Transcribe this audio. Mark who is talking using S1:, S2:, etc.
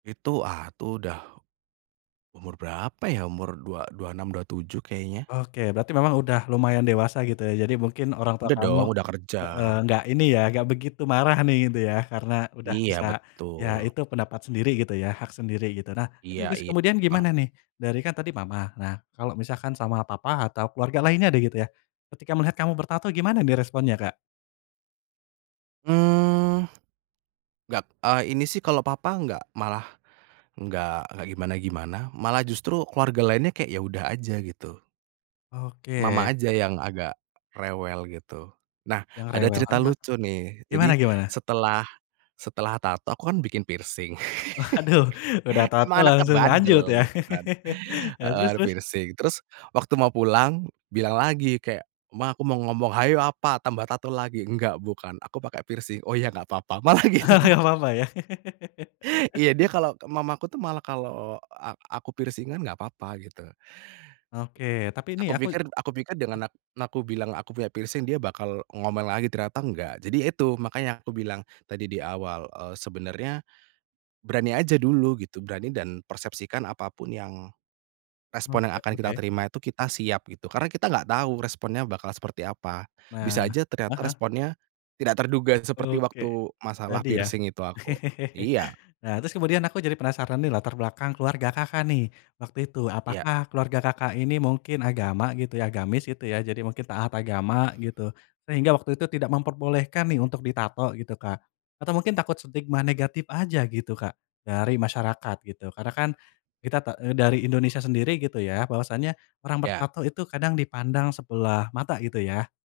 S1: Itu atuh, udah umur berapa ya umur dua dua enam, 27 kayaknya.
S2: Oke berarti memang udah lumayan dewasa gitu ya, jadi mungkin orang tua
S1: Udah
S2: kamu
S1: dong, udah kerja.
S2: heeh, enggak ini ya enggak begitu marah nih gitu ya karena udah
S1: Iya
S2: bisa, ya
S1: betul.
S2: itu pendapat sendiri gitu ya, hak sendiri gitu. Nah itu
S1: Iya
S2: terus
S1: iya.
S2: kemudian gimana nih, dari kan tadi mama, nah kalo misalkan sama papa atau keluarga lainnya deh gitu ya, ketika melihat kamu bertato gimana nih responnya Kak?
S1: Mmm, gat eee, ini sih kalau papa gak malah gak gak gimana-gimana, malah justru keluarga lainnya kayak ya udah aja gitu. Mama
S2: Oke.
S1: aja yang agak, rewel gitu, nah
S2: Yang
S1: ada
S2: rewel
S1: cerita
S2: heeh heeh,
S1: lucu nih
S2: gimana
S1: jadi
S2: gimana?
S1: setelah, setelah tato aku kan bikin piercing,
S2: Aduh udah tato
S1: emang anaknya
S2: langsung lanjut
S1: bandel
S2: ya,
S1: gitu kan,
S2: heeh,
S1: heeh,
S2: terus terus?
S1: piercing terus waktu mau pulang bilang lagi kayak, "Ma aku mau ngomong," "hayo apa tambah tato lagi," "nggak bukan aku pakai piercing," "oh ya nggak apa-apa" malah gitu.
S2: Nggak apa-apa ya.
S1: Iya dia kalau mamaku tuh malah kalau a aku piercing-an nggak apa-apa gitu.
S2: Oke, tapi nih
S1: Aku
S2: aku
S1: pikir aku pikir
S2: E
S1: dengan na aku bilang aku punya piercing dia bakal ngomel lagi, ternyata nggak. Jadi itu makanya aku bilang tadi di awal, eee, sebenarnya, berani aja dulu gitu, berani dan persepsikan apa pun yang respon yang
S2: Oke
S1: akan kita
S2: oke.
S1: terima itu kita siap gitu, karena kita gak tahu responnya bakal seperti apa,
S2: Nah,
S1: bisa aja
S2: heeh
S1: ternyata
S2: heeh.
S1: responnya, tidak terduga seperti
S2: Oke,
S1: waktu masalah
S2: tadi ya,
S1: piercing itu aku. Iya.
S2: nah terus kemudian aku jadi penasaran nih latar belakang keluarga Kakak nih waktu itu,
S1: Iya.
S2: apakah keluarga Kakak, ini mungkin agama gitu ya, agamis gitu ya, jadi mungkin taat agama gitu, sehingga waktu itu tidak memperbolehkan nih untuk ditato gitu Kak, atau mungkin takut stigma negatif aja gitu Kak, dari masyarakat gitu? Karena kan, kita ta eee, dari Indonesia sendiri gitu ya, bahwasanya orang
S1: Iya.
S2: bertato itu kadang dipandang sebelah mata gitu ya.